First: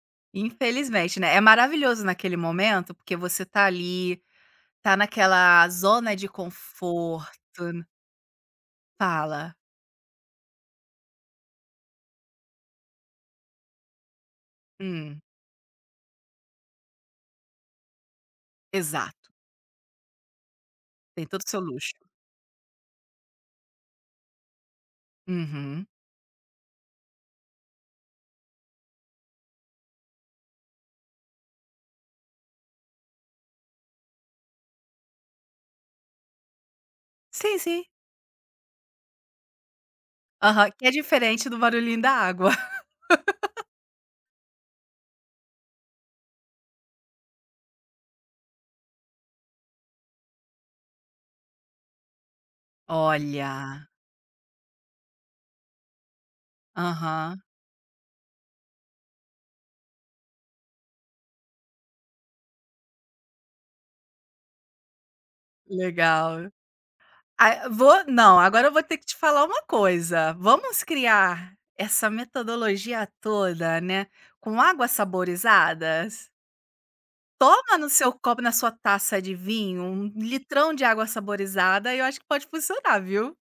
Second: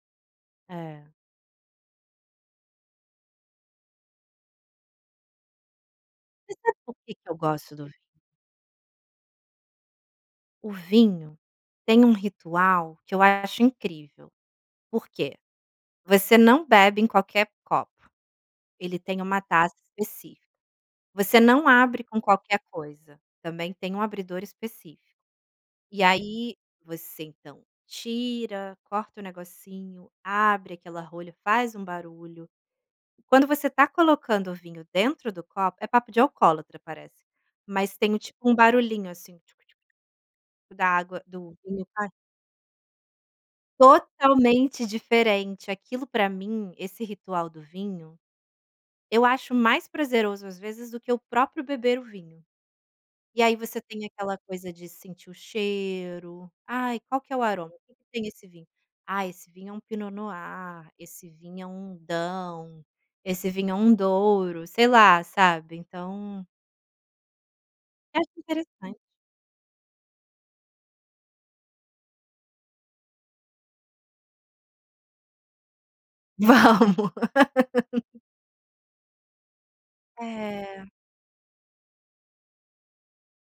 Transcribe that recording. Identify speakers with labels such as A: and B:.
A: É.
B: Infelizmente, né, é maravilhoso naquele momento, porque você tá ali, tá naquela zona de
A: Você sabe porque
B: conforto
A: que eu gosto do vinho?
B: Fala.
A: O vinho tem um ritual que eu acho incrível, por
B: Hum.
A: quê? Você não bebe em qualquer copo, ele tem
B: Exato.
A: uma taça específica,
B: Tem
A: você
B: todo o seu
A: não
B: luxo.
A: abre com qualquer coisa, também tem um abridor específico.
B: Uhum.
A: E aí você, então, tira, corta o negocinho, abre aquela rolha, faz um barulho. Quando você tá colocando o vinho dentro do copo, é papo de alcoólatra parece,
B: Sim, sim.
A: mas tem um, tipo, um barulhinho, assim,
B: Aham, que
A: da
B: é
A: água
B: diferente
A: do
B: do
A: vinho quando
B: barulhinho da
A: ca
B: água.
A: Totalmente diferente, aquilo pra mim, esse ritual do vinho, eu acho mais prazeroso, às vezes, do que o próprio beber o vinho. E aí você
B: Olha.
A: tem aquela coisa de sentir o cheiro, ai qual que é
B: Aham.
A: o aroma, que que tem esse vinho? Ai esse vinho é um Pinot Noir, esse vinho é um Daou, esse vinho é um Douro, sei lá, sabe, então
B: Legal. Ai vou
A: Eu acho
B: não, agora eu vou ter
A: interessante.
B: que te falar uma coisa, vamos criar essa metodologia toda, né, com águas saborizadas?
A: Vamos.
B: Toma no seu copo, na sua taça de vinho um litrão de
A: É.
B: água saborizada e eu acho que pode funcionar, viu?